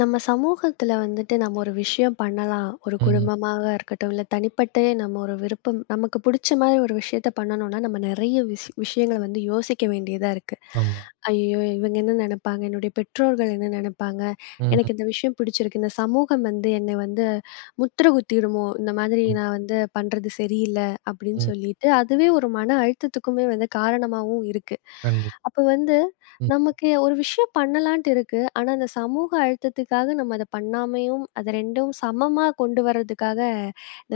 நம்ம சமூகத்துல வந்துட்டு, நம்ம ஒரு விஷயம் பண்ணலாம். ஒரு ம். குடும்பமாக இருக்கட்டும். இல்ல, தனிப்பட்ட நம்ம ஒரு விருப்பம். நமக்கு புடிச்ச மாரி ஒரு விஷயத்த பண்ணணும்னா, நம்ம நிறைய விஷ விஷயங்கள வந்து யோசிக்க வேண்டியதா இருக்கு. ஆமா. "ஐயயோ! இவங்க என்ன நினைப்பாங்க? என்னுடைய பெற்றோர்கள் என்ன நினைப்பாங்க? ம்ஹ்ம். எனக்கு இந்த விஷயம் புடிச்சிருக்கு. இந்த சமூகம் வந்து, என்ன வந்து முத்திரை குத்திருமோ! இந்த மாதிரி ம். நான் வந்து பண்றது சரியில்ல" அப்படின்னு ம். சொல்லிட்டு, அதுவே ஒரு மன அழுத்தத்துக்குமே வந்து காரணமாவும் இருக்கு. கண்டிப் அப்போ வந்து, ம். நமக்கு ஒரு விஷயம் பண்ணலான்ட்டு இருக்கு. ஆனா, அந்த சமூக அழுத்தத்துக்காக நம்ம அத பண்ணாமையும், அத 2ம் சமமா கொண்டு வரதுக்காக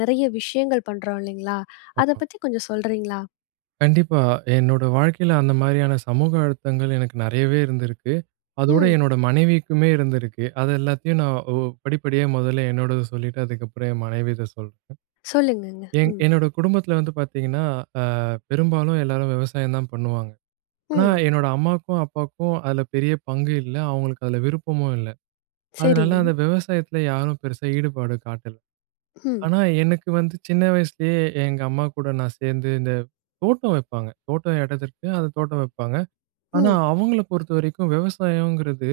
நிறைய விஷயங்கள் பண்றோம் இல்லைங்களா? அத ஆமா. பத்தி கொஞ்சம் சொல்றீங்களா? கண்டிப்பா. என்னோட வாழ்க்கையில அந்த மாதிரியான சமூக அழுத்தங்கள் எனக்கு நிறையவே இருந்திருக்கு. அதோட ம். என்னோட மனைவிக்குமே இருந்திருக்கு. அது எல்லாத்தையும் நான் ஒ படிப்படியா முதல்ல என்னோடது சொல்லிட்டு, அதுக்கப்புறம் என் மனைவியித சொல்றேன். சொல்லுங்கங்க. என் ம். என்னோட குடும்பத்தில வந்து பார்த்தீங்கன்னா, அ பெரும்பாலும் எல்லாரும் விவசாயம் தான் பண்ணுவாங்க. ஆனா, ம். என்னோட அம்மாவுக்கும், அப்பாவுக்கும் அதில பெரிய பங்கு இல்ல. அவங்களுக்கு அதுல விருப்பமும் இல்ல. அதனால சரிங்க. அந்த விவசாயத்துல யாரும் பெருசா ஈடுபாடு காட்டல. ம். ஆனா, எனக்கு வந்து சின்ன வயசுலேயே எங்க அம்மா கூட நான் சேர்ந்து இந்த தோட்டம் வைப்பாங்க. தோட்டம் எடதிருக்கு. அந்த தோட்டம் வைப்பாங்க. ஆனா, ம். அவங்கள பொறுத்தவரைக்கும், "விவசாயங்கிறது,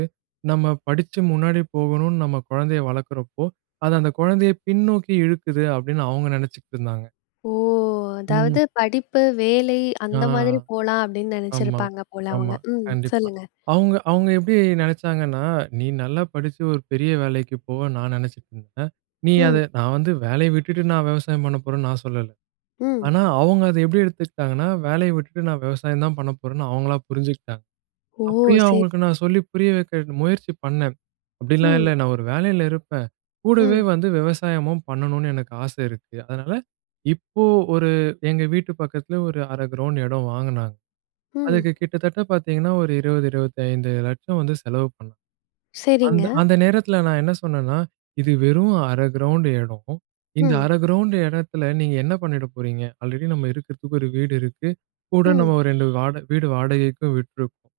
நம்ம படிச்சு முன்னாடி போகணும்னு நம்ம குழந்தைய வளர்க்கிறப்போ, அது அந்த குழந்தைய பின்னோக்கி இழுக்குது" அப்படின்னு அவங்க நினைச்சிட்டுருந்தாங்க. ஓ! அதாவது ம். படிப்பு, வேலை ஆ, அந்த மாரி போலாம், அப்டின்னு ஆமா, நினைச்சிருப்பாங்க போல அவங்க, ஆமா. ம் கண்டிப்பா. சொல்லுங்க. அவுங்க அவுங்க எப்டி நெனைச்சாங்கன்னா, "நீ நல்லா படிச்சு ஒரு பெரிய வேலைக்கு போவேன்னு நான் நெனைச்சிட்டு இருந்தேன்." நீ அதை ம். "நான் வந்து வேலையை விட்டுட்டு நான் விவசாயம் பண்ண போறேன்னு," நான் சொல்லலை. ம். ஆனா, அவுங்க அதை எப்டி எடுத்துக்கிட்டாங்கன்னா, வேலையை விட்டுட்டு நான் விவசாயம் தான் பண்ண போறேன்னு, அவுங்களா புரிஞ்சுகிட்டாங்க. ஓ! அப்டியும் சரி அவங்களுக்கு நான் சொல்லி புரிய வைக்க முயற்சி பண்ணேன். "அப்டிலாம் இல்ல ம். நான் ஒரு வேலையில இருப்பேன், கூடவே ம். வந்து விவசாயமும் பண்ணணும்னு எனக்கு ஆசை இருக்கு." அதனால இப்போ ஒரு எங்க வீட்டு பக்கத்துல ஒரு 1/2 கிரவுண்ட் இடம் வாங்கினாங்க. அதுக்கு ம். கிட்டத்தட்ட பார்த்தீங்கன்னா, ஒரு 20, 25,00,000 வந்து செலவு பண்ணணும். அந்த சரிங்க. அந்த நேரத்தில நான் என்ன சொன்னேன்னா, "இது வெறும் 1/2 கிரவுண்ட் எடம். இந்த ம். 1/2 கிரவுண்டு எடத்தில நீங்க என்ன பண்ணிட போறீங்க? ஆல்ரெடி நம்ம இருக்கிறதுக்கு ஒரு வீடு இருக்கு. கூட நம்ம ம். ஒரு 2 வாட வீடு வாடகைக்கும் விட்டுருக்கோம்."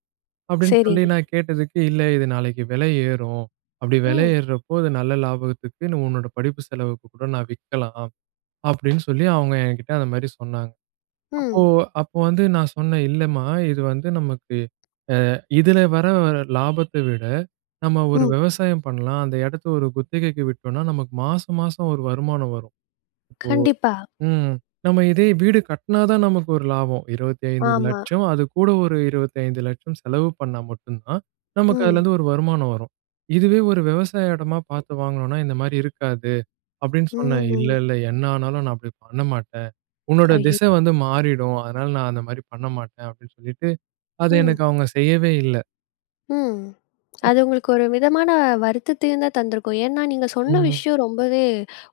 அப்டின்னு சொல்லி சரிங்க. நான் கேட்டதுக்கு, "இல்லை, இது நாளைக்கு விலை ஏறும். அப்டி வெலை ம். ஏறுறப்போ அது நல்ல லாபத்துக்கு, உன்னோட படிப்பு செலவுக்கு கூட நான் விக்கலாம்." அப்படின்னு சொல்லி அவுங்க என்கிட்ட அந்த மாரி சொன்னாங்க. அப்போ ம். அப்போ வந்து நான் சொன்னேன். "இல்லைம்மா இது வந்து நமக்கு அ இதில வர்ற லாபத்தை விட, நம்ம ஒரு ம். விவசாயம் பண்ணலாம். அந்த எடத்தை ஒரு குத்தகைக்கு விட்டோம்னா, நமக்கு மாசம், மாசம் ஒரு வருமானம் வரும். ஓ! கண்டிப்பா. ம். நம்ம இதே வீடு கட்டினா தான் நமக்கு ஒரு லாபம். இருவத்தைந்து ஆமா. லட்சம் அது கூட ஒரு 25,00,000 செலவு பண்ணா மட்டும் தான், நமக்கு ம். அதுலேருந்து ஒரு வருமானம் வரும். இதுவே ஒரு விவசாய இடமாக பார்த்து வாங்கினோம்னா, இந்த மாதிரி இருக்காது." அப்படின்னு சொன்னேன். "இல்ல, ம்ஹ்ம். இல்ல என்ன ஆனாலும் நான் அப்டி பண்ண மாட்டேன். உன்னோட ஐயோ! திசை வந்து மாறிடும். அதனால நான் அந்த மாரி பண்ண மாட்டேன்." அப்டின்னு சொல்லிட்டு அதை எனக்கு ம். அவுங்க செய்யவே இல்லை. ம். அ. அது உங்களுக்கு ஒரு விதமான வருத்தத்தையும் தான் தந்திருக்கும். ஏன்னா, நீங்க சொன்ன ம். விஷயம் ரொம்பவே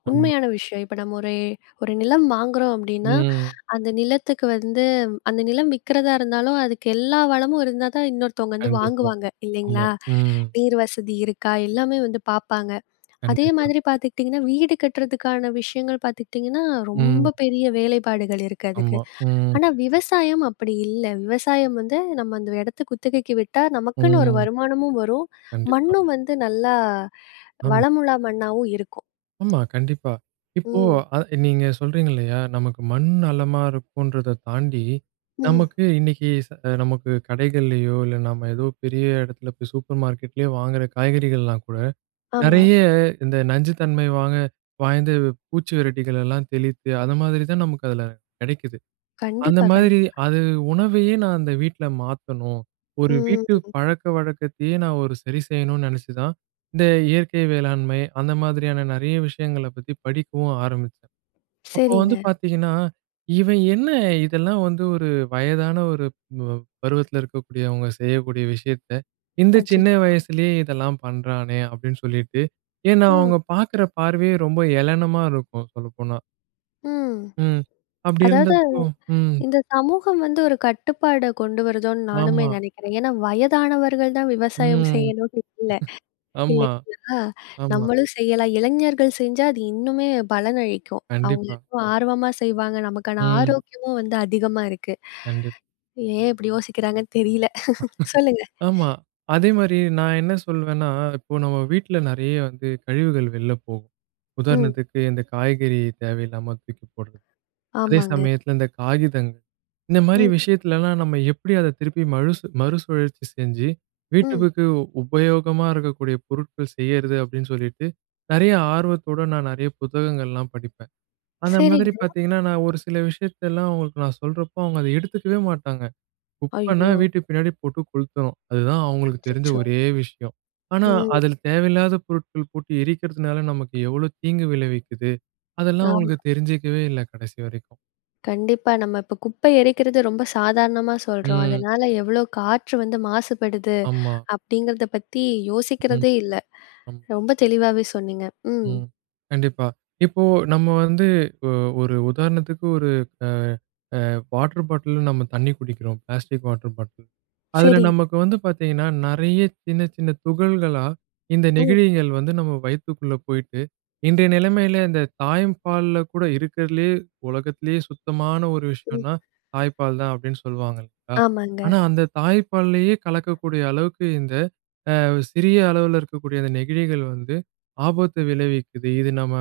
ஆமா. உண்மையான விஷயம். இப்ப நம்ம ஒரே, ஒரு நிலம் வாங்குறோம் அப்படீன்னா, ம். அந்த நிலத்துக்கு வந்து அந்த நிலம் விற்கிறதா இருந்தாலும், அதுக்கு எல்லா வளமும் இருந்தா தான் இன்னொருத்தவங்க வந்து கண்டிப்பா. வாங்குவாங்க, ஆமா, இல்லைங்களா? ம். நீர் வசதி இருக்கா? எல்லாமே வந்து பார்ப்பாங்க. அதே கண்டிப்பா. மாதிரி பார்த்துக்கிட்டீங்கன்னா, வீடு கட்டுறதுக்கான விஷயங்கள் பார்த்துக்கிட்டீங்கன்னா, ம். ரொம்ப பெரிய வேலைப்பாடுகள் இருக்கு அதுக்கு. ஆமா. ம். ஆனா, விவசாயம் அப்படி இல்ல, விவசாயம் வந்து நம்ம அந்த இடத்தை குத்தகைக்கு விட்டா நமக்குன்னு ஒரு ம். வருமானமும் வரும். கண்டிப்பா. மண்ணும் வந்து நல்லா ஆமா. வளமுள்ள மண்ணாவும் இருக்கும். ஆமா, கண்டிப்பா. இப்போ ம். அ நீங்க சொல்றீங்க இல்லையா? நமக்கு மண் நலமா இருக்கும்ன்றத தாண்டி அ. நமக்கு இன்னைக்கு ச நமக்கு கடைகள்லயோ, இல்ல நம்ம ஏதோ பெரிய இடத்துல போய் சூப்பர் மார்க்கெட்லேயோ வாங்குற காய்கறிகள்லாம் கூட ஆமா. நெறைய இந்த நஞ்சு தன்மை வாங்க வாய்ந்த பூச்சி வெரட்டிகளல்லாம் தெளித்து, அது மாதிரி தான் நமக்கு அதில கெடைக்குது. அந்த கண்டிப்பா, மாரி, கண்டிப்பா. அது உணவையே நான் அந்த வீட்ல மாத்தணும். ஒரு ம். வீட்டு பழக்கவழக்கத்தையே நா ஒரு சரி செய்யணும்ன்னு நெனைச்சுதான் இந்த இயற்கை வேளாண்மை, அந்த மாதிரியான நெறைய விஷயங்களை பத்தி படிக்கவும் ஆரம்பிச்சேன். அப்ப வந்து சரிங்க. பார்த்தீங்கன்னா, "இவன் என்ன இதெல்லாம் வந்து ஒரு வயதான ஒரு ப் அ பருவத்தில இருக்கக்கூடியவங்க செய்யக்கூடிய விஷயத்த, இந்த சின்ன அச்சச்சோ! வயசுலேயே இதெல்லாம் பண்றானே!" அப்படீன்னு சொல்லிட்டு. ஏன்னா, ம். அவங்க பார்க்குற பார்வையே ரொம்ப ஏளனமா இருக்கும், சொல்லப்போனா. ம். ம். அப்டி அதாவது இருந்தப்போ, ம். இந்த சமூகம் வந்து ஒரு கட்டுப்பாட கொண்டு வருதோன்னு நானுமே ஆமா. நெனைக்கிறேன். ஏன்னா, வயதானவர்கள் தான் ம். விவசாயம் செய்யணும்ன்னு இல்ல, ஆமா, இல்லைங்களா? ஆமா. நம்மளும் செய்யலாம். இளைஞர்கள் செஞ்சா அது இன்னுமே பலனளிக்கும். அவங்க கண்டிப்பா. இன்னும் ஆர்வமா செய்வாங்க. நமக்கான ம். ஆரோக்கியமும் வந்து அதிகமா இருக்கு. கண்டிப், ஏன் இப்படி யோசிக்கிறாங்கன்னு தெரியல. சொல்லுங்க. ஆமா. அதே மாரி நான் என்ன சொல்லுவேன்னா, இப்போ நம்ம வீட்ல நெறைய வந்து கழிவுகள் வெள்ல போகும். ம். உதாரணத்துக்கு, இந்த காய்கறி தேவையில்லாம தூக்கி போடுறது. அதே ஆமாங்க. சமயத்தில, "இந்த காகிதங்கள் இந்த மாரி ம். விஷயத்துலலாம் நம்ம எப்டி அத திருப்பி மழுசு மறுசுழற்சி செஞ்சு ம். வீட்டுகுக்கு உபயோகமா இருக்கக்கூடிய பொருட்கள் செய்றது." அப்படீன்னு சொல்லீட்டு நெறைய ஆர்வத்தோடு நான் நெறைய புத்தகங்கள்லாம் படிப்பேன். அந்த மாதிரி சரிங்க. பார்த்தீங்கன்னா, நான் ஒரு சில விஷயத்தலாம் அவங்களுக்கு நான் சொல்றப்போ, அவங்க அத எடுத்துக்கவே மாட்டாங்க. "குப்பன்னா ஐயோ! வீட்டுக்கு பின்னாடி போட்டு கொளுத்தணும்" அதுதான் அவங்களுக்கு தெரிஞ்ச அச்சச்சோ! ஒரே விஷயம். ஆனா, ம். அதில தேவையில்லாத பொருட்கள் போட்டு எரிக்கிறதுனால, நமக்கு எவ்வளோ தீங்கு விளைவிக்குது. அதெல்லாம் ஆமா. அவங்களுக்கு தெரிஞ்சுக்கவே இல்ல, கடைசி வரைக்கும். கண்டிப்பா நம்ம இப்ப குப்பை எரிக்கிறது ரொம்ப சாதாரணமா சொல்றோம். ம். அதனால எவ்வளோ காற்று வந்து மாசுபடுது ஆமா. அப்படிங்கிறத பத்தி ம். யோசிக்கிறதே இல்ல. ம். ரொம்ப தெளிவாவே சொன்னீங்க. ம். ம், கண்டிப்பா இப்போ நம்ம வந்து ஒ ஒரு உதாரணத்துக்கு ஒரு அ அ வாட்டர் பாட்டில்ல நம்ம தண்ணீ குடிக்கிறோம், பிளாஸ்டிக் வாட்டர் பாட்டில். அதில சரிங்க. நமக்கு வந்து பாத்தீங்கன்னா, நெறைய சின்ன சின்ன துகள்களா இந்த ம். நெகிழிகள் வந்து நம்ம வயித்துக்குள்ள போயிட்டு, இன்றைய நிலைமையில அந்த தாய்பால்ல கூட, "இருக்கிறதுலயே உலகத்திலயே சுத்தமான ஒரு ம். விஷயம்னா, தாய்ப்பால் தான்" அப்டின்னு சொல்லுவாங்க இல்லயா? ஆமாங்க. ஆனா அந்த தாய்ப்பால்லயே கலக்கக்கூடிய அளவுக்கு இந்த, அ சிறிய அளவில இருக்கக்கூடிய இந்த நெகிழிகள் வந்து, ஆபத்தை விளைவிக்குது. "இது நம்ம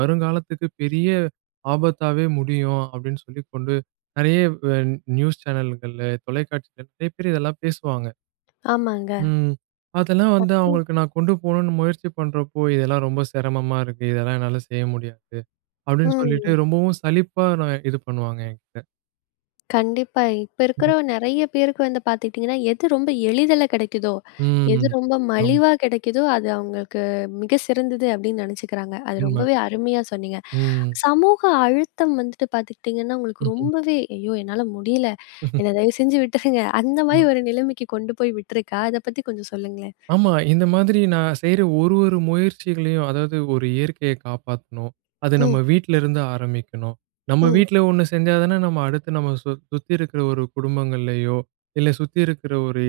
வருங்காலத்துக்கு பெரிய ஆபத்தாவே முடியும் அப்படின்னு" சொல்லி கொண்டு, நெறய வ நியூஸ் சேனல்கள்ல, தொலைக்காட்சிகள், நெறைய பேர் இதெல்லாம் பேசுவாங்க. ஆமாங்க. ம், அதெல்லாம் வந்து [unintelligible] அவுங்களுக்கு நான் கொண்டு போணும்னு முயற்சி பண்ணுறப்போ, "இதெல்லாம் ரொம்ப செரமமா இருக்கு, இதெல்லாம் என்னால செய்ய முடியாது" அப்டின்னு சொல்லிட்டு, ம். ரொம்பவும் சலிப்பா நா இது பண்ணுவாங்க என்கிட்ட. கண்டிப்பா. இப்ப இருக்கிற ம். நிறைய பேருக்கு வந்து பார்த்துக்கிட்டீங்கன்னா, எது ரொம்ப எளிதில கிடைக்குதோ, எது ம். ரொம்ப ஆமா. மலிவா கிடைக்குதோ, அது அவுங்களுக்கு மிக சிறந்தது அப்பிடின்னு நினைச்சுக்கிறாங்க. அது உண்ம. ரொம்பவே அருமையாக சொன்னீங்க. ம். சமூக அழுத்தம் வந்துட்டு பார்த்துக்கிட்டீங்கன்னா, உங்களுக்கு ம்ஹ்ம். ரொம்பவே ஐயோ! என்னால முடியல. என்ன தயவு செஞ்சு விட்டுருங்க. அந்தமாரி ம். ஒரு நிலைமைக்கு கொண்டு போய் விட்டுருக்கா, அத பத்தி கொஞ்சம் சொல்லுங்களேன். ஆமா. இந்த மாதிரி நான் செய்ற ஒரு, ஒரு முயற்சிகளையும் அதாவது ஒரு இயற்கைய காப்பாத்தணும். அத நம்ம ம். வீட்டிலருந்து ஆரம்பிக்கணும். நம்ம ம். வீட்ல ஒண்ணு செஞ்சா தானே, நம்ம அடுத்து நம்ம சு சுத்தி இருக்கிற ஒரு குடும்பங்கள்லயோ, இல்ல சுத்தி இருக்கிற ஒரு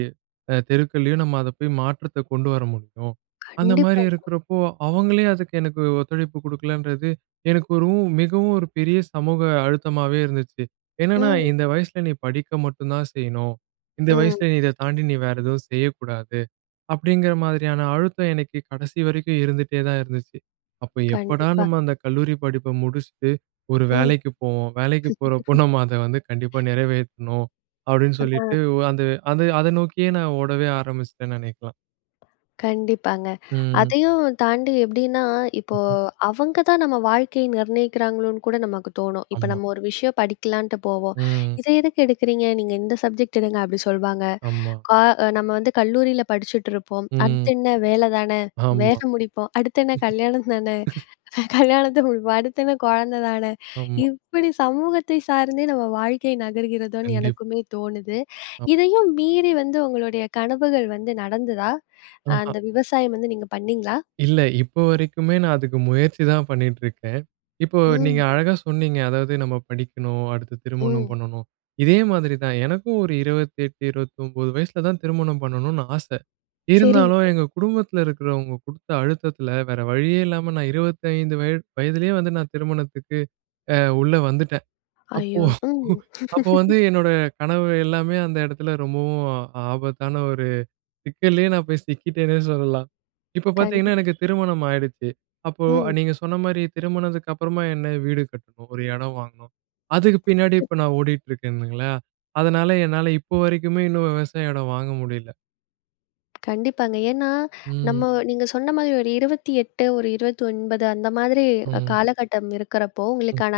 அ தெருக்கள்லயோ நம்ம அத போய் மாற்றத்த கொண்டு வர முடியும். கண்டிப்பா, அந்தமாரி இருக்கும். இருக்கிறப்போ, அவுங்களே அதுக்கு எனக்கு ஒத்துழைப்பு கொடுக்கலன்றது எனக்கு ஒரு மிகவும் ஒரு பெரிய சமூக அழுத்தமாவே இருந்துச்சு. ஏன்னா ம். நான் இந்த வயசில நீ படிக்க மட்டும் தான் செய்யணும். இந்த ம். வயசில நீ இத தாண்டி நீ வேற எதுவும் செய்யக்கூடாது, அப்பிடிங்கிற மாதிரியான அழுத்தம் எனக்கு கடைசி வரைக்கும் இருந்துட்டே தான் இருந்துச்சு. அப்போ எப்படா, கண்டிப்பா. நம்ம அந்த கல்லூரி படிப்ப முடிச்சிட்டு ஒரு ம். வேலைக்கு போவோம். வேலைக்கு போறப்போ நம்ம அத வந்து கண்டிப்பா நிறைவேற்றணும், அப்பிடின்னு அ. சொல்லிட்டு உ அந்த, அந்த அத நோக்கியே நான் ஓடவே ஆரம்பிச்சிட்டேன்னு நினைக்கலாம். கண்டிப்பாங்க. ம். அதையும் தாண்டி எப்படீன்னா, இப்போ [unintelligible] அவங்க தான் நம்ம வாழ்க்கையை நிர்ணயிக்கிறாங்களோன்னு கூட நமக்கு தோணும். இப்ப ஆமா. நம்ம ஒரு விஷயம் படிக்கலான்ட்டு போவோம். ம். "இதை எதுக்கு எடுக்கறீங்க? நீங்க இந்த சப்ஜெக்ட் எடுங்க." அப்படி சொல்வாங்க. ஆமா. கா நம்ம வந்து கல்லூரில படிச்சுட்டுருப்போம். ம். அடுத்து என்ன வேலை தான, ஆமா. வேலை முடிப்போம். அடுத்தென்ன கல்யாணம் தான, க கல்யாணத்தை முடிப்போம். அடுத்தென்ன கொழந்தை தான. ஆமா. இப்படி சமூகத்தை சார்ந்தே நம்ம வாழ்க்கை நகர்கிறதோன்னு கண்டிப் எனக்குமே தோணுது. ஆ. இதையும் மீறி வந்து உங்களுடைய கனவுகள் வந்து நடந்துதா? அ ஆஹா. அந்த விவசாயம் வந்து நீங்க பண்ணீங்களா? இல்ல, இப்ப வரைக்குமே நான் அதுக்கு முயற்சிதான் பண்ணீட்டு இருக்கேன். இப்போ நீங்க [unintelligible] அழகா சொன்னீங்க. அதாவது நம்ம படிக்கணும், அடுத்து திருமணம் ம். பண்ணனும். இதே மாதிரி தான், எனக்கும் ஒரு 28, 29 வயசுல தான் திருமணம் பண்ணணுன்னு ஆசை. இருந்தாலும் சரிங்க. எங்க குடும்பத்துல இருக்கிறவங்க குடுத்த அழுத்தத்தில வேற வழியே இல்லாம, நான் 25 வய வயதிலயே வந்து நான் திருமணத்துக்கு அ உள்ள வந்துட்டேன். அப்போ, ஐயோ! ம். அப்போ வந்து என்னோட கனவு எல்லாமே அந்த இடத்துல, ரொம்பவும் ஆபத்தான ஒரு சிக்கல்லையே நான் போய் சிக்கிட்டேன்னே சொல்லலாம். இப்ப பார்த்தீங்கன்னா, கண்டிப் எனக்கு திருமணம் ஆயிடுச்சு. அப்போ ம். நீங்க சொன்ன மாரி, திருமணத்துக்கு அப்பறமா என்ன? வீடு கட்டணும், ஒரு இடம் வாங்கணும். அதுக்கு பின்னாடி இப்ப நான் ஓடிட்டுருக்கேனுங்களா, அதனால என்னால இப்ப வரைக்குமே இன்னும் விவசாய இடம் வாங்க முடியல. கண்டிப்பாங்க. ஏன்னா, நம்ம ம். நீங்க சொன்ன மாரி ஒரு 28, ஒரு 29 அந்த மாரி ம். காலகட்டம் இருக்கறப்போ, ம். உங்களுக்கான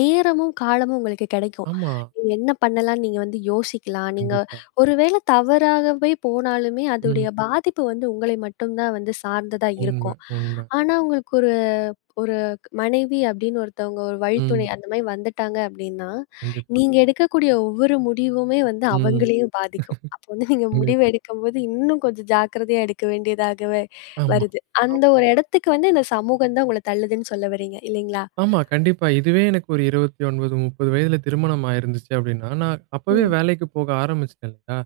நேரமும், காலமும் உங்களுக்கு கிடைக்கும். ஆமா. நீங்க என்ன பண்ணலான்னு நீங்க வந்து யோசிக்கலாம். நீங்க கண்டிப்பா. ஒருவேள தவறாகவே போனாலுமே அதுடைய ம். பாதிப்பு வந்து உங்களை மட்டும் தான் வந்து சார்ந்ததா உண்ம, இருக்கும். உண்ம. ஆனா உங்களுக்கு ஒரு, ஒரு மனைவி அப்பிடின்னு ஒருத்தவங்க, ஒரு வழித்துணை ம். அந்தமாரி வந்துட்டாங்க அப்டின்னா, கண்டிப்பா. நீங்க எடுக்கக்கூடிய ஒவ்வொரு முடிவுமே வந்து ம். அவங்களையும் பாதிக்கும். அப்ப வந்து நீங்க முடிவு [unintelligible] எடுக்கும்போது இன்னும் கொஞ்சம் ஜாக்கிரதையா எடுக்க வேண்டியதாகவே ஆமா. வருது. [unintelligible] அந்த ஒரு இடத்துக்கு வந்து இந்த சமூகம் தான் உங்கள தள்ளுதுன்னு சொல்ல வர்றீங்க இல்லேங்களா? ஆமா. கண்டிப்பா. இதுவே எனக்கு ஒரு 29, 30 வயதில திருமணம் ஆயிருந்துச்சு அப்பிடின்னா, நான் அப்பவே ம். வேலைக்கு போக ஆரம்பிச்சுட்டேன் இல்லயா!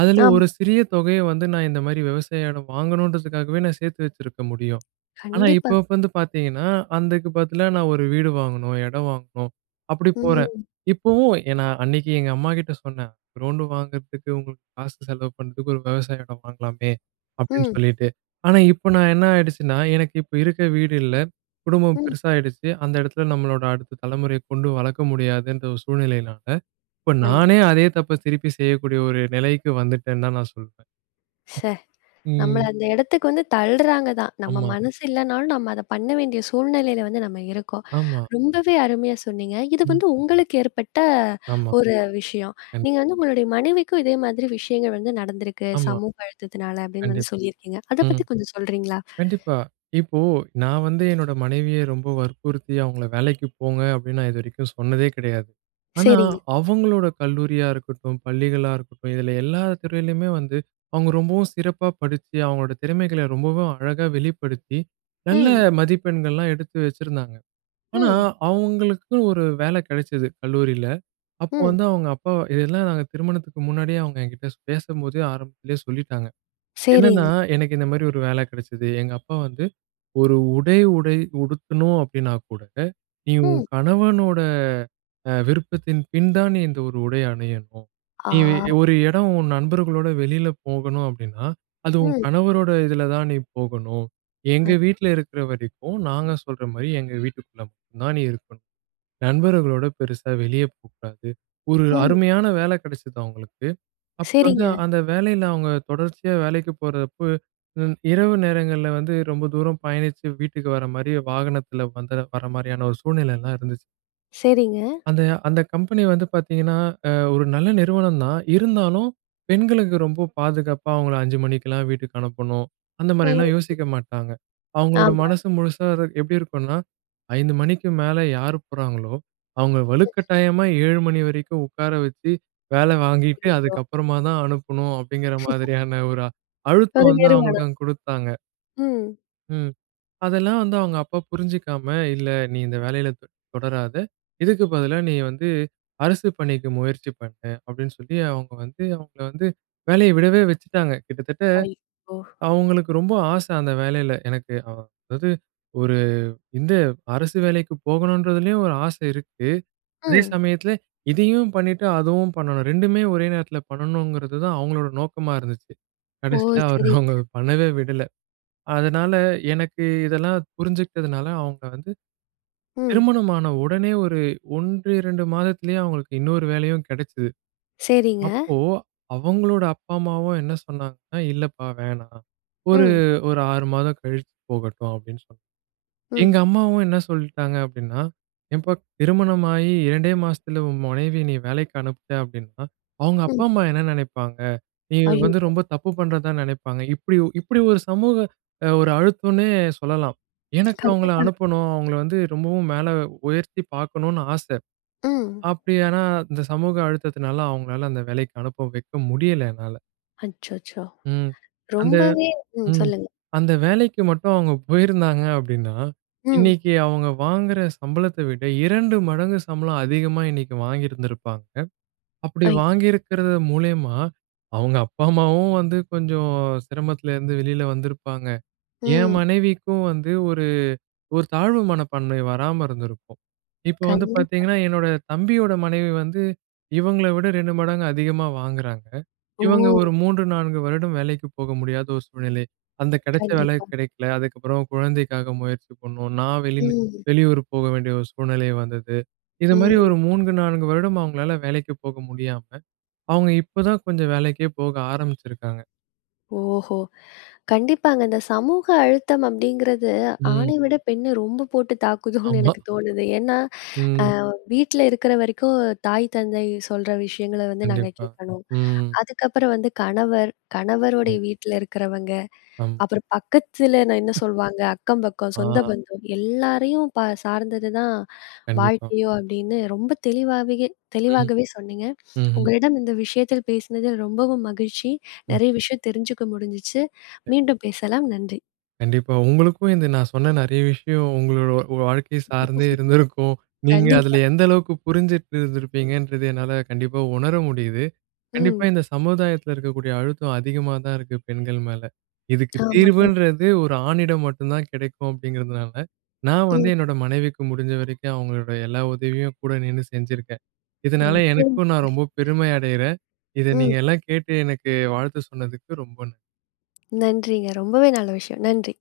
அதில ஆம். ஒரு சிறிய தொகைய வந்து நான் இந்தமாரி விவசாய இடம் வாங்கணும்ன்றதுக்காகவே நான் சேர்த்து வச்சிரக்க முடியும். ஆனா, இப்ப கண்டிப்பா. இப்ப வந்து பாத்தீங்கன்னா, அந்ததுக்கு பதிலா நான் ஒரு வீடு வாங்கணும், இடம் வாங்கணும். அப்பிடி ம். போறேன். ஹூம். இப்பவும் எ நான் அன்னக்கி எங்க அம்மாகிட்ட சொன்னேன்," க்ரௌண்ட் வாங்குறதுக்கு உங்களுக்கு காசு செலவு பண்ணுறதுக்கு ஒரு விவசாய இடம் வாங்கலாமே!" அப்டின்னு ம். சொல்லிட்டு. ஆனா, இப்ப நான் என்ன ஆயிடுச்சுன்னா, எனக்கு இப்ப இருக்க வீடு இல்ல. குடும்பம் ம். பெருசாயிடுச்சு. அந்த இடத்துல நம்மளோட அடுத்த தலைமுறைய கொண்டு வளக்க முடியாதுன்ற ஒரு சூழ்நிலையினால, இப்ப ஐயோ! நானே அதே தப்ப திருப்பி செய்யக்கூடிய ஒரு நிலைக்கு வந்துட்டேந்தான் தான் நான் சொல்வேன். ச்சே! நம்மள ம். அந்த இடத்துக்கு வந்து தள்றாங்க தான். நம்ம ஆமா. மனசு இல்லனாலும், நம்ம அத பண்ண வேண்டிய சூழ்நிலையில வந்து நம்ம இருக்கோம். ஆமா. ரொம்பவே அருமையா சொன்னீங்க. இது ம். வந்து உங்களுக்கு ஏற்பட்ட ஆமா. ஒரு விஷயம். கண்டிப்பா. நீங்க வந்து உங்களுடைய மனைவிக்கும் இதே மாதிரி விஷயங்கள் வந்து நடந்திருக்கு. ஆமா. சமூக அழுத்தத்தினால அப்பிடின்னு வந்து கண்டிப்பா. சொல்லியிருக்கீங்க. அத ம், பத்தி கொஞ்சம் சொல்றீங்களா? கண்டிப்பா. இப்போ நான் வந்து என்னோட மனைவிய ரொம்ப வற்புறுத்தி அவங்கள வேலைக்கு போங்க அப்டின்னு நான் இதுவரைக்கும் சொன்னதே கிடையாது. ஆனா சரிங்க. அவுங்களோட கல்லூரியா இருக்கட்டும், பள்ளிகளா இருக்கட்டும். இதுல எல்லா துறையிலேயுமே வந்து அவுங்க ரொம்பவும் சிறப்பாக படிச்சு அவுங்களோட திறமைகள ரொம்பவும் அழகா வெளிப்படுத்தி நல்ல ம். மதிப்பெண்கள்லாம் எடுத்து வச்சிருந்தாங்க. ஆனா, ம். அவுங்களுக்குன்னு ஒரு வேலை கிடைச்சது கல்லூரில. அப்போ ம். வந்து அவுங்க அப்பா இதெல்லாம் திருமணத்துக்கு முன்னாடியே அவுங்க என்கிட்ட ஸ் பேசும்போதே ஆரம்பத்திலேயே சொல்லிட்டாங்க. என்னன்னா, சரிங்க. "எனக்கு இந்தமாரி ஒரு வேல கிடைச்சது. எங்க அப்பா வந்து ஒரு உடை உடை உடுத்தணும் அப்டினாகூட நீ உன் ம். கணவனோட அ விருப்பத்தின் பின்தான் நீ இந்த ஒரு உடை அணியணும். ஆ. நீ வே ஒரு இடம் உன் நண்பர்களோட வெளில போகணும் அப்டின்னா, அது உன் ம். கணவரோட இதுல தான் நீ போகணும். எங்க [unintelligible] வீட்ல இருக்கற வரைக்கும் நாங்க சொல்றமாரி எங்க வீட்டுக்குள்ள மட்டும் தான் நீ இருக்கணும். நண்பர்களோட பெருசா வெளிய போ கூடாது." ஒரு ம். அருமையான வேலை கிடைச்சது அவுங்களுக்கு. அப்போ வந்து சரிங்க. அந்த வேலையில அவுங்க தொடர்ச்சியா வேலைக்கு போறப்ப! ம் இரவு நேரங்கள்ல வந்து ரொம்ப தூரம் பயணிச்சு வீட்டுக்கு வரமாரியே வாகனத்தில வந்த வர மாரியான ஒரு சூழ்நிலைலாம் இருந்துச்சு. சரிங்க. அந்த அந்த கம்பெனி வந்து பார்த்தீங்கன்னா, அ ஒரு நல்ல நிறுவனம் தான். இருந்தாலும் பெண்களுக்கு ரொம்ப பாதுகாப்பா, அவுங்கள 5:00 மணிக்கெல்லாம் வீட்டுக்கு அனுப்பணும். அந்த மாரில்லாம் [unintelligible] யோசிக்க மாட்டாங்க. அவங்களோட ஆமா. மனசு முழுசா இரு எப்படி இருக்கும்ன்னா, "5:00 மணிக்கு மேல யார் போறாங்களோ, அவுங்கள வலுக்கட்டாயமா 7:00 மணி வரைக்கும் உட்கார வச்சு வேலை வாங்கீட்டு, அய்யய்யோ! அதுக்கப்பறமா தான் அனுப்பணும்." அப்படீங்கிற மாதிரியான ஒரு அழுத்தம் வந்து, [unintelligible] அவங்களுக்கு அங்க குடுத்தாங்க. ம். ம். அதெல்லாம் வந்து அவுங்க அப்பா புரிஞ்சிக்காம, "இல்ல நீ இந்த வேலையில தொ தொடராத, இதுக்கு பதிலா நீ வந்து அரசு பணிக்கு முயற்சி பண்ணு." அப்படீன்னு சொல்லி அவுங்க வந்து, அவுங்கள வந்து வேலைய விடவே வச்சுட்டாங்க. கிட்டத்தட்ட ஐயோ! அவுங்களுக்கு ரொம்ப ஆசை அந்த வேலையில. எனக்கு அ அ அதாவது, ஒரு இந்த அரசு வேலைக்கு போகணுன்றதுலேயும் ஒரு ஆசை இருக்கு. அதே ம். சமயத்தில இதையும் பண்ணிட்டு, அதுவும் பண்ணணும். 2மே ஒரே நேரத்தில பண்ணணுங்கிறது தான் அவுங்களோட நோக்கமா இருந்துச்சு. ஓ! கடைசியில அவரு சரிங்க. அவங்கள பண்ணவே விடல. அதனால எனக்கு இதெல்லாம் புரிஞ்சுகிட்டதுனால, அவுங்கள வந்து ம். திருமணம் ஆன உடனே ஒரு 1, 2 மாதத்திலேயே அவங்களுக்கு இன்னொரு வேலையும் கெடைச்சது. சரிங்க. அப்போ அவங்களுடைய அப்பா, அம்மாவும் என்ன சொன்னாங்கன்னா, "இல்லப்பா வேணாம். ஒரு ம். ஒரு 6 மாதம் கழிச்சு போகட்டும்." அப்படீன்னு சொன்னாங்க. எங்க ம். அம்மாவும் என்ன சொல்லிட்டாங்க அப்படீன்னா, "ஏம்பா திருமணமாயி 2டே மாசத்தில உன் மனைவியை நீ வேலைக்கு அனுப்பிட்ட அப்படீன்னா, அவுங்க அப்பா, ம். அம்மா என்ன நெனைப்பாங்க? நீ அய்யயோ! வந்து ரொம்ப தப்பு பண்றதா நெனைப்பாங்க." இப்படி ஒ இப்படி ஒரு சமூக அ ஒரு அழுத்தம்ன்னே சொல்லலாம். எனக்கு அவுங்கள கண்டிப்பா. அனுப்பணும், அவுங்கள வந்து ரொம்பவும் மேல உயர்த்தி பார்க்கணும்ன்னு ஆசை. ம். அப்படி ஆனா இந்த சமூக அழுத்தத்தினால, அவங்கள அந்த வேலைக்கு அனுப்ப வைக்க முடியல என்னால. அச்சச்சோ, ம். அந்த ரொம்பவே ம் ம். சொல்லுங்க. அந்த வேலைக்கு மட்டும் அவங்க போயிருந்தாங்க அப்படீன்னா, ம். இன்னைக்கு அவங்க வாங்குற சம்பளத்த விட 2 மடங்கு சம்பளம் அதிகமா இன்னைக்கு வாங்கியிருந்திருப்பாங்க. அப்படி ஐ வாங்கியிருக்கிறது மூலியமா, அவங்க அப்பா அம்மாவும் வந்து கொஞ்சம் சிரமத்துல இருந்து வெளியில வந்திருப்பாங்க, என் ம். மனைவிக்கும் வந்து ஒரு, ஒரு தாழ்வு மனப்பான்மை வராம இருந்திருக்கும். இப்போ வந்து கண்டிப்பா. பார்த்தீங்கன்னா, என்னோட தம்பியோட மனைவி வந்து, இவங்கள விட 2 மடங்கு அதிகமா வாங்குறாங்க, இவங்க ஓ! ஒரு 3 4 வருடம் வேலைக்கு போக முடியாத ஒரு சூழ்நிலை, அந்த கிடைச்ச வேலை கண்டிப்பா. கிடைக்கல. அதுக்கப்புறம் குழந்தைக்காக முயற்சி பண்ணோம். நான் வெளி ம். வெளியூர் போக வேண்டிய ஒரு சூழ்நிலை வந்தது, இதுமாரி ம். ஒரு 3 4 வருடம் அவங்களால வேலைக்கு போக முடியாம, அவங்க இப்போ தான் கொஞ்சம் வேலைக்கே போக ஆரம்பிச்சிருக்காங்க! ஓஹோ! கண்டிப்பாங்க இந்த சமூக அழுத்தம் அப்படிங்கிறது ஆண ம். விட பெண்ண ரொம்ப போட்டு தாக்குதோன்னு ஆமா. எனக்கு தோணுது. ஏன்னா, அ ம். வீட்ல இருக்கிற வரைக்கும் தாய், தந்தை சொல்ற விஷயங்கள வந்து நாங்க கண்டிப்பா. கேட்கணும். ம். அதுக்கப்புறம் வந்து கணவர், கணவருடைய வீட்டுல இருக்கிறவங்க, [unintelligible] அப்புறம் பக்கத்துல என்ன சொல்வாங்க, அக்கம் பக்கம், ஆ. சொந்த பந்தம், எல்லாரையும் ப சார்ந்தது தான் கண்டிப்பா. வாழ்க்கையோ அப்படின்னு ரொம்ப தெளிவாவே ம், தெளிவாகவே சொன்னீங்க, ம்ஹ்ம். உங்களிடம் இந்த விஷயத்தில் பேசினதில் ரொம்பவும் மகிழ்ச்சி, நிறைய விஷயம் தெரிஞ்சுக்க முடிஞ்சிச்சு, மீண்டும் பேசலாம் நன்றி. கண்டிப்பா, உங்களுக்கும் இந்த நான் சொன்ன நிறைய விஷயம், உங்களோட வாழ்க்கை சார்ந்தே இருந்திருக்கும். நீங்க கண்டிப்பா. அதுல எந்த அளவுக்கு புரிஞ்சுக்கிட்டு இருந்துருப்பீங்கன்றது என்னால கண்டிப்பா உணர முடியுது. கண்டிப்பா ம். இந்த சமுதாயத்துல இருக்கக்கூடிய அழுத்தம் அதிகமா தான் இருக்கு பெண்கள் மேல. இதுக்கு ஆமாங்க. தீர்வுன்றது ஒரு ஆணிடம் மட்டும் தான் கிடைக்கும் அப்படிங்கிறதுனால, நான் வந்து ம். என்னோட மனைவிக்கு முடிஞ்ச வரைக்கும் அவங்களோட எல்லா உதவியும் கூட நின்னு செஞ்சிருக்கேன். இதுனால ரொம்ப எனக்கும் நான் ரொம்ப [unintelligible] பெருமை அடையறேன், இதை ம். நீங்க எல்லாம் கேட்டு எனக்கு வாழ்த்து சொன்னதுக்கு ரொம்ப ந நன்றிங்க, ரொம்பவே நல்ல விஷயம். நன்றி.